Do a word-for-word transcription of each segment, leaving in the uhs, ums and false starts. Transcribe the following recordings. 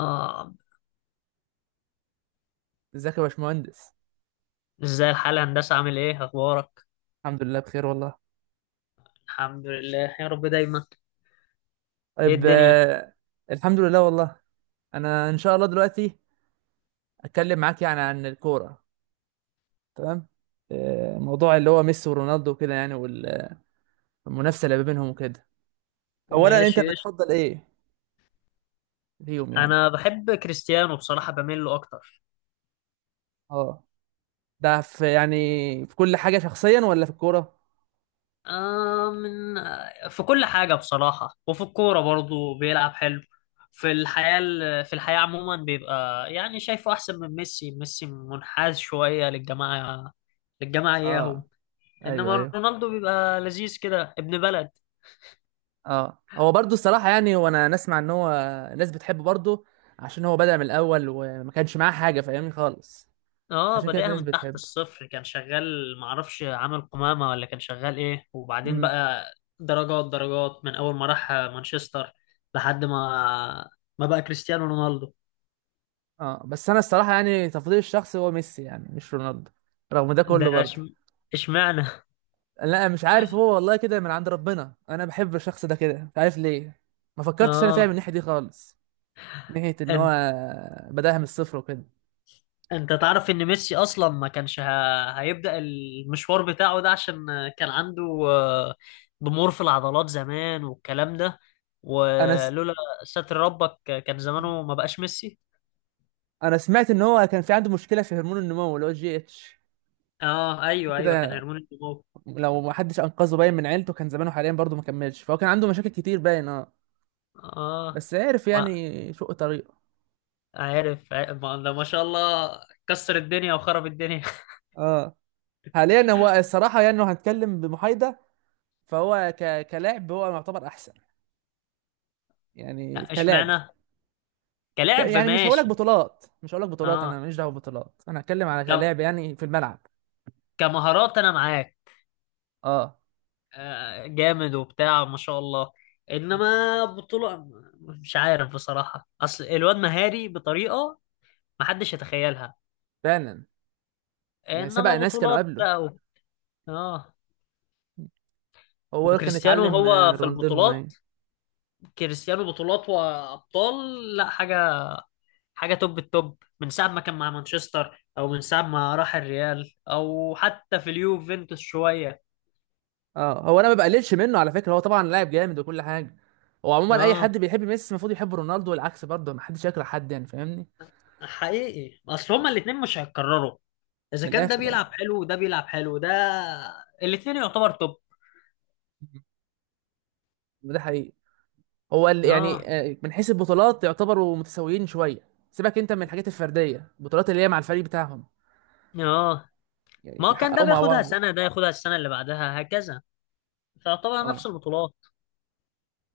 آه. ازيك يا باشمهندس؟ ازاي الحال يا هندسة؟ عامل ايه؟ اخبارك؟ الحمد لله بخير والله. الحمد لله يا رب دايما. ايه طيب، الدنيا؟ آه، الحمد لله والله. انا ان شاء الله دلوقتي اتكلم معاك يعني عن الكوره. تمام. آه، موضوع اللي هو ميسي ورونالدو وكده يعني، والمنافسه اللي ما بينهم وكده. اولا انت ماشي قشطة. بتفضل ايه فيهم يعني؟ انا بحب كريستيانو بصراحة، بميل له اكتر. اه، ده في يعني في كل حاجه شخصيا ولا في الكوره؟ آه من آه، في كل حاجة بصراحة، وفي الكورة برضه بيلعب حلو. في الحياة ال- في الحياة عموما بيبقى يعني شايفه احسن من ميسي. ميسي منحاز شوية للجماعة للجماعة اه، اياهم. ايوه انما ايوه. رونالدو بيبقى لذيذ كده، ابن بلد. اه، هو برضو الصراحه يعني، هو انا نسمع ان هو الناس بتحبه برضو عشان هو بدأ من الاول وما كانش معاه حاجه، فاهمني؟ خالص اه، عشان كده في بادئها ناس من تحت بتحبه. الصفر، كان شغال معرفش عامل قمامة ولا كان شغال ايه، وبعدين امم بقى درجات درجات، من اول ما راح مانشستر لحد ما ما بقى كريستيانو رونالدو. اه، بس انا الصراحه يعني تفضيلي الشخصي هو ميسي يعني، مش رونالدو رغم ده ده كله برضه. إش- اشمعنى؟ لا، مش عارف، هو والله كده من عند ربنا، انا بحب الشخص ده كده مش عارف ليه. ما فكرتش انا فيها من اه، الناحيه دي خالص، من ناحيه ان هو انت بداها من الصفر وكده. انت تعرف ان ميسي اصلا ما كانش ه... هيبدأ المشوار بتاعه ده؟ عشان كان عنده آه، ضمور في العضلات زمان والكلام ده، انا س... ولولا ستر ربك كان زمانه ما بقاش ميسي. انا سمعت ان هو كان في عنده مشكله في هرمون النمو اللي هو الجي اتش اه، ايوه، ايوه، كان كده. هرمون النمو. لو ما حدش انقذه باين من عيلته كان زمانه حاليا برضه ما كملش، فهو كان عنده مشاكل كتير باين. اه، اه، بس عرف ما يعني شق طريقه. عارف ع- ما ده ما شاء الله، كسر الدنيا وخرب الدنيا. اه، حاليا هو الصراحه يعني لو هنتكلم بمحايده فهو ك... كلاعب هو يعتبر احسن، يعني لا، كلاعب. اشمعنى؟ ك... كلاعب يعني مش هقولك ماشي. بطولات مش هقولك بطولات، انا اه، ماليش دعوه ببطولات، انا هتكلم على ك... كلاعب يعني في الملعب. كمهارات انا معاك. اه آه، جامد وبتاع ما شاء الله، انما بطولة مش عارف بصراحة، اصل الواد مهاري بطريقة ما حدش يتخيلها، فعلا، يعني سبق انما ناس كانوا بطولات قبله. بقى و... اه، هو كان وكريستيانو اتعلم، آه، هو في رونالدينهو باين. البطولات. كريستيانو بطولات وابطال، لا حاجة، حاجه توب التوب من ساعه ما كان مع مانشستر او من ساعه ما راح الريال او حتى في اليوفنتوس شويه. اه، هو انا ما بقللش منه على فكره، هو طبعا لاعب جامد وكل حاجه. هو عموما اي اه، حد بيحب ميسي المفروض يحب رونالدو والعكس برضه، ما حدش يكره حد يعني، فاهمني؟ حقيقي، اصل هما الاثنين مش هيتكرروا. اذا من كان ده الاخر اه، بيلعب حلو وده بيلعب حلو، ده الاثنين يعتبر توب. ده حقيقي. هو ال- اه، يعني آه، من حيث البطولات يعتبروا متساويين شويه، سيبك انت من الحاجات الفرديه، البطولات اللي هي مع الفريق بتاعهم اه، يعني، ما هو كان ده حققوا مع بياخدها بعض. سنه، ده ياخدها السنه اللي بعدها، هكذا، تعتبر نفس اه، البطولات.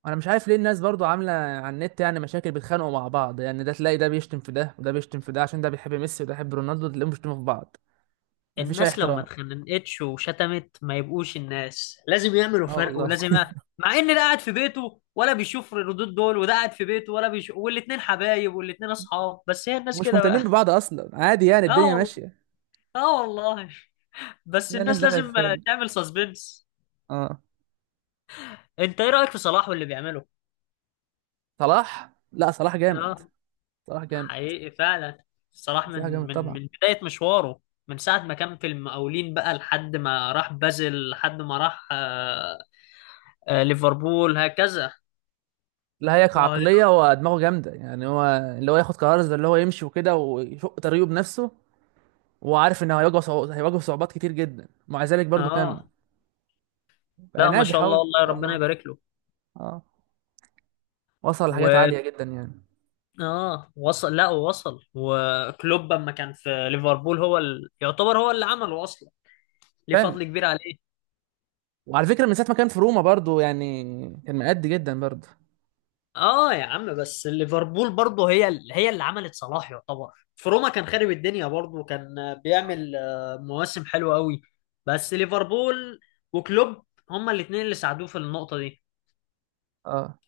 انا مش عارف ليه الناس برضو عامله على النت يعني مشاكل، بيتخانقوا مع بعض يعني، ده تلاقي ده بيشتم في ده وده بيشتم في ده عشان ده بيحب ميسي وده بيحب رونالدو، تلاقيهم بيشتموا في بعض. مفيش اي الناس لو ما احترام. اتخنقتش وشتمت ما يبقوش الناس، لازم يعملوا اه فرق والله. ولازم يع- مع ان ده قاعد في بيته ولا بيشوف الردود دول، وده قاعد في بيته ولا بيشوف، والاتنين حبايب والاتنين اصحاب، بس هي الناس مش كده بقى. مهتمين ببعض اصلا، عادي يعني، اه، الدنيا والله، ماشيه. اه، والله. بس لا، الناس الناس دخلت لازم فين؟ تعمل سسبنس. اه، انت ايه رأيك في صلاح واللي بيعمله؟ صلاح لا، صلاح جامد. اه، صلاح جامد. حقيقي فعلا. صلاح صلاح من جامد من طبعا. من بداية مشواره، من ساعة ما كان في المقاولين بقى لحد ما راح بازل لحد ما راح آه، آه، ليفربول هكذا. لا، هي كعقلية هو دماغه جامدة يعني، هو اللي هو ياخد قرار زي اللي هو يمشي وكده ويشق طريقه بنفسه، وهو عارف انه هيواجه صعو... هيواجه صعوبات كتير جدا ومع ذلك برضه كمل، اه، بقى لا، ما ناجح شاء اهو الله ان والله، شاء ربنا الله. يبارك له. اه، وصل لحاجات و عالية جدا يعني. اه، وصل، لا وصل، وكلوب لما كان في ليفربول، هو ال... يعتبر هو اللي عمله اصلا، ليه فعلا، فضل كبير عليه. وعلى فكرة من ساعة ما كان في روما برضه يعني، كان مأدي جدا برضه. اه، يا عم، بس ليفربول برضه هي ال... هي اللي عملت صلاح يعتبر. في روما كان خارب الدنيا برضه، كان اه، بيعمل آه، مواسم حلوه قوي، بس ليفربول وكلوب هما الاثنين اللي ساعدوه في النقطه دي. آه.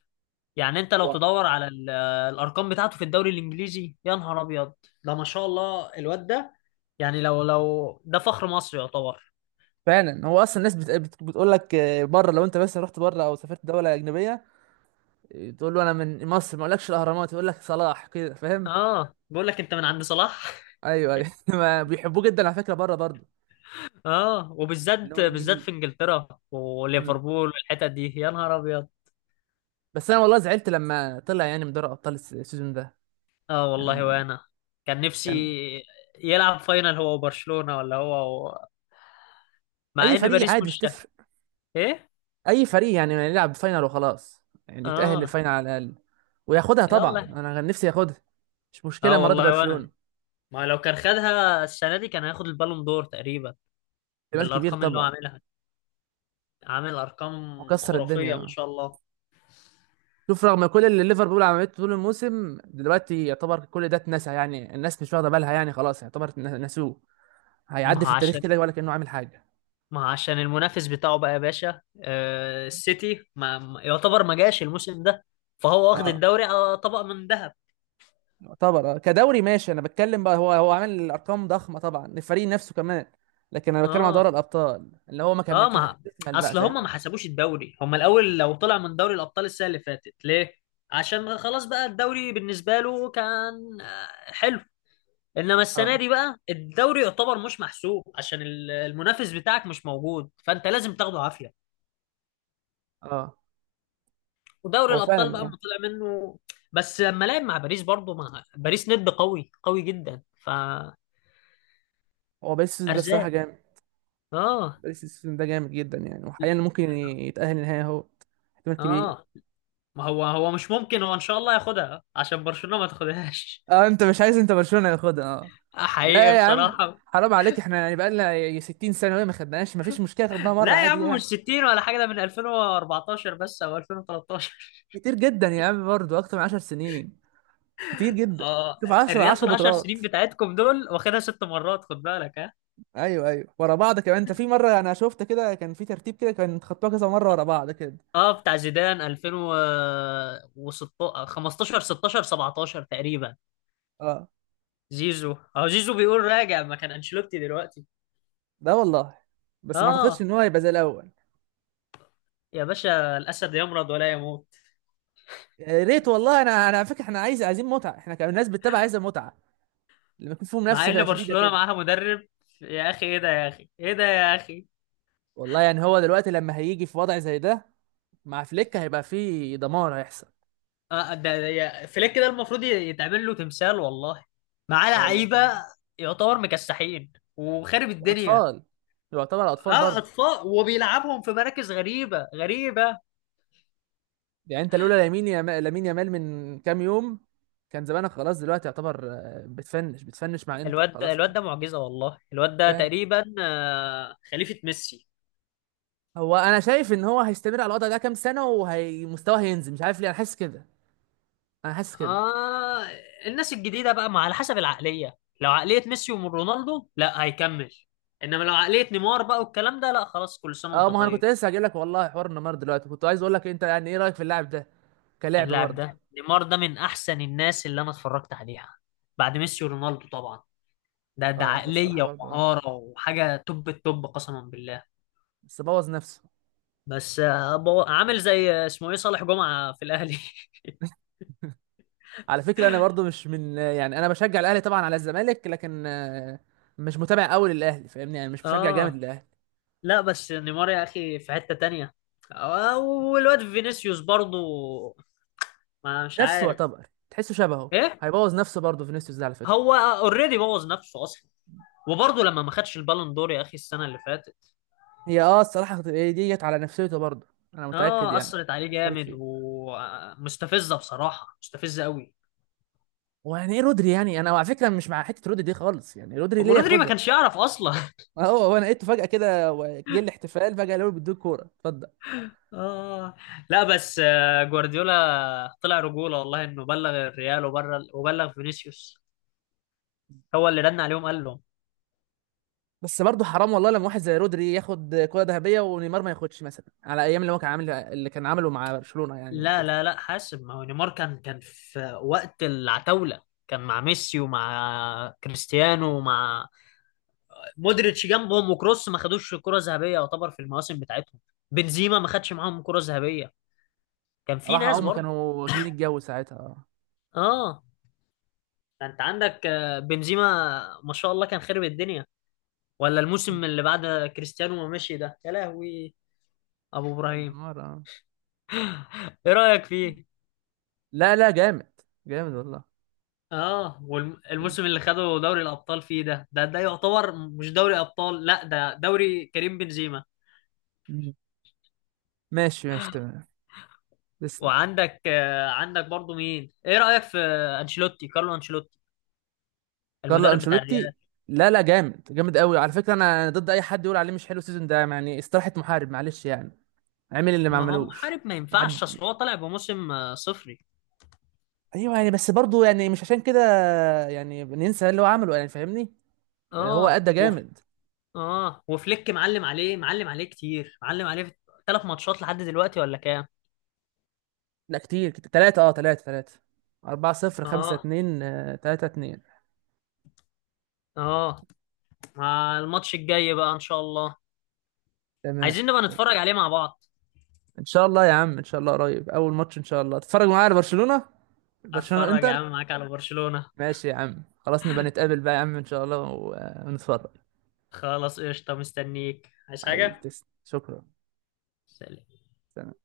يعني انت لو و- تدور على ال- الارقام بتاعته في الدوري الانجليزي، يا نهار ابيض، ده ما شاء الله الواد ده. يعني لو لو ده فخر مصر يعتبر. فعلا، هو اصلا الناس بت... بت... بتقول لك، آه، بره لو انت بس رحت بره او سافرت دولة أجنبية، آه، تقول له انا من مصر ما اقولكش الاهرامات، يقول لك صلاح، كده فاهم. اه، بيقول لك انت من عند صلاح. ايوه ايوه، ما بيحبوه جدا على فكرة بره برضه، اه، اللي وبالذات هم بالذات في الانجليز. انجلترا امم وليفربول والحتت دي، يا نهار ابيض. بس انا والله زعلت لما طلع يعني من دوري ابطال الس- السيزون ده، اه، والله يعني وانا كان نفسي كان يلعب فاينل هو وبرشلونة، ولا هو و... مع اي ان فريق باريس عادي، مش مش. تفرق. ايه؟ اي فريق يعني ما يلعب فاينل وخلاص، يعني يتاهل اه، للفاينل على الاقل وياخدها طبعا، يلا، انا كان نفسي ياخدها. مش مشكله اه، المره دي والله وانا، برشلونه. ما لو كان خدها السنة دي كان هياخد البالون دور تقريبا، احتمال كبير بالارقام اللي هو طبعا، عاملها، عامل ارقام وكسر خرافية ما الدنيا. شاء الله. شوف، رغم كل اللي ليفربول عملته طول الموسم دلوقتي يعتبر كل ده اتنسى يعني، الناس مش واخده بالها يعني، خلاص يعتبر ن- نسوه، ما هيعدي هو في التاريخ عشان كده ولا كانه عامل حاجه. ما عشان المنافس بتاعه بقى يا باشا، آه، السيتي ما ما- يعتبر ما جاش الموسم ده، فهو واخد اه، الدوري على طبق من ذهب. يعتبر آه. كدوري ماشي انا بتكلم بقى، هو هو عامل ارقام ضخمه طبعا، الفريق نفسه كمان. لكن انا بتكلم على دوري اه، الابطال اللي هو ما كمل اه، ما كمل بقى، اصل هم ما فاهمني؟ حسبوش الدوري، هم الاول لو طلع من دوري الابطال السنه اللي فاتت ليه. عشان خلاص بقى الدوري بالنسبه له كان آه، حلو، انما السنه اه دي بقى الدوري يعتبر مش محسوب، عشان ال- المنافس بتاعك مش موجود، فانت لازم تاخده عافيه، اه، ودوري هو الابطال فعلا بقى ما يعني. طلع منه. بس لما لعب مع باريس برضه، مع باريس ند قوي قوي جدا فارزاق. هو باريس السيزون ده الصراحه جامد، اه، باريس السيزون ده جامد جدا يعني، وحاليا ممكن يتاهل النهائي اهو، احتمال كبير. اه، ما هو هو مش ممكن، هو ان شاء الله ياخدها عشان برشلونة ما تاخدهاش. اه، انت مش عايز انت برشلونه ياخدها؟ اه، حقيقي لا يا عم بصراحة. حرام عليك، احنا يعني بقالنا ي- ستين سنه وهي ما خدناهاش، ما فيش مشكله خدناها مره لا يا عادي عم، يعني. مش ستين ولا حاجة، ده من ألفين وأربعتاشر بس او ألفين وتلتاشر. كتير جدا يا عم، برضه اكتر من عشر سنين، كتير جدا. اه، شوف، عشر الريال في عشر العشر بطولات. سنين بتاعتكم دول واخدها ست مرات، خد بالك، ها. ايوه ايوه، ورا بعض كمان، انت في مره انا شفت كده كان في ترتيب كده كان خدتوها كذا مره ورا بعض كده. اه، بتاع زيدان، ألفين وخمستاشر، خمستاشر، ستاشر، سبعتاشر تقريبا. اه، زيزو اهو، زيزو بيقول راجع مكان انشيلوتي دلوقتي. ده والله، بس ما اعتقدش اه، ان هو هيبقى زي الاول. يا باشا، الاسد يمرض ولا يموت. يا ريت والله، انا انا على فكره احنا عايز عايزين متعه، احنا كناس بتتابع عايزه متعه لما يكون في مع ان منافسه شديده برشلونة كده. معاها مدرب، يا اخي ايه ده، يا اخي ايه ده، يا اخي، والله يعني هو دلوقتي لما هيجي في وضع زي ده مع فليك هيبقى في دمار هيحصل. آه ده ده- يا فليك ده المفروض ي- يتعمل له تمثال والله. معاه اه والله لعيبة، فعلا. يعتبر مكسحين وخارب الدنيا. واطفال، يعتبر اطفال اه، برضه. اطفال وبيلعبهم في مراكز غريبة غريبة. يعني انت لولا لامين يا لامين يامال من كام يوم، كان زمانك خلاص دلوقتي، يعتبر آه، بتفنش بتفنش، مع انت الواد ده، خلاص كده الواد ده معجزة والله. الواد ده فاهم. تقريبا آه خليفة ميسي. هو انا شايف ان هو هيستمر على الوضع ده كام سنه وهيمستواه هينزل، مش عارف ليه انا حاسس كده، انا حاسس كده. آه الناس الجديدة بقى، ما على حسب العقلية، لو عقلية ميسي ورونالدو لا هيكمل، إنما لو عقلية نيمار بقى والكلام ده، لا خلاص كل سنة اه، وأنت ما هو انا كنت طيب. لسه هجيلك لك والله حوار النمر دلوقتي، كنت عايز اقول لك انت يعني ايه رايك في اللاعب ده، كلاعب اللاعب برضه. ده نيمار ده من أحسن الناس اللي أنا اتفرجت عليها بعد ميسي ورونالدو طبعا. ده ده اه، ده الصراحه عقلية برضه اه، ومهارة وحاجة توب التوب قسما بالله. بس بوظ نفسه. بس آه، بو- عامل زي آه، اسمه إيه، صالح جمعة في الأهلي. على فكره انا برضه مش من، يعني انا بشجع الاهلي طبعا على الزمالك، لكن آه، مش متابع قوي للاهلي، فاهمني يعني؟ مش مشجع جامد آه، للاهلي. لا، بس نيمار يا أخي في حتة تانية. آه، والواد فينيسيوس برضه، ما مش نفسه عارف. يعتبر، تحسه شبهه، إيه؟ هيبوظ نفسه برضه فينيسيوس ده على فكره. هو اوريدي بوظ نفسه اصلا، وبرضه لما ما خدش البالون دور يا اخي السنه اللي فاتت. هي اه الصراحه هي دي جت على نفسيته برضه، انا متاكد اه، يعني، اثرت عليه فكرت جامد، فيه. ومستفزه بصراحه، مستفزه قوي. ويعني ايه رودري؟ يعني انا على فكره مش مع حته رودري دي خالص، يعني رودري ابو ليه رودري ما ياخدها؟ كانش يعرف اصلا. هو هو انا لقيته فجاه كده و- جه الاحتفال فجاه، قالوا له بيدوك كوره اتفضل. اه، لا، بس آه، جوارديولا طلع رجوله والله، انه بلغ الريال وبلغ وبلغ فينيسيوس، هو اللي رن عليهم قال لهم. بس برضه حرام والله لما واحد زي رودري ياخد كوره ذهبيه ونيمار ما ياخدش، مثلا على ايام اللي هو كان عامل اللي كان عامله مع برشلونه يعني لا، وكده. لا، لا، حاسب، ما هو نيمار كان كان في وقت العتاوله، كان مع ميسي ومع كريستيانو ومع مودريتش جنبهم وكروس ما خدوش كرة ذهبية، يعتبر في المواسم بتاعتهم بنزيما ما خدش معاهم كرة ذهبية، كان في راح، ناس هم برضه. كانوا واكلين الجو ساعتها. اه، اه، انت عندك آه، بنزيما، ما شاء الله كان خرب الدنيا، ولا الموسم اللي بعد كريستيانو ما مشي ده، يا لهوي، ابو طب ابراهيم. نيمار اه؟ ايه رأيك فيه؟ لا لا، جامد جامد والله. اه، جامد. والموسم اللي خده دوري الابطال فيه، ده ده ده يعتبر مش دوري ابطال، لا، ده دوري كريم بنزيما. مم. ماشي ماشي تمام. تسلم. وعندك آه، عندك برضه مين، ايه رأيك في انشيلوتي، كارلو انشيلوتي، كارلو المدرب بتاع انشيلوتي. الريال؟ لا لا، جامد جامد قوي على فكره، انا أنا ضد اي حد يقول عليه مش حلو السيزون ده يعني، استراحه محارب معلش يعني، عمل اللي ما ما هو عملوش. محارب ما ما ينفعش، حد. اصل هو طالع بموسم آه، صفري. ايوه يعني، بس برضه يعني مش عشان كده يعني ننسى اللي هو عمله، يعني فاهمني، اللي هو اه، ادى وف... جامد. اه وفليك معلم عليه، معلم عليه كتير، معلم عليه في ثلاث ماتشات لحد دلوقتي ولا كام. لا، كتير كتير، تلاتة اه تلاتة تلاتة، أربعة صفر، خمسة اه، اتنين آه، تلاتة اتنين. اه، مع الماتش الجاي بقى ان شاء الله تمام. عايزين نبقى نتفرج عليه مع بعض. إن شاء الله يا عم، إن شاء الله قريب أول ماتش إن شاء الله تتفرج معايا على برشلونة. برشلونة اتفرج يا إنتر. عم معاك على برشلونة. ماشي يا عم، خلاص نبقى نتقابل بقى يا عم إن شاء الله، و- آه، ونتفرج. خلاص قشطة، مستنيك، عايز حبيبي حاجة؟ تسلم، شكرا. سلام. سلام.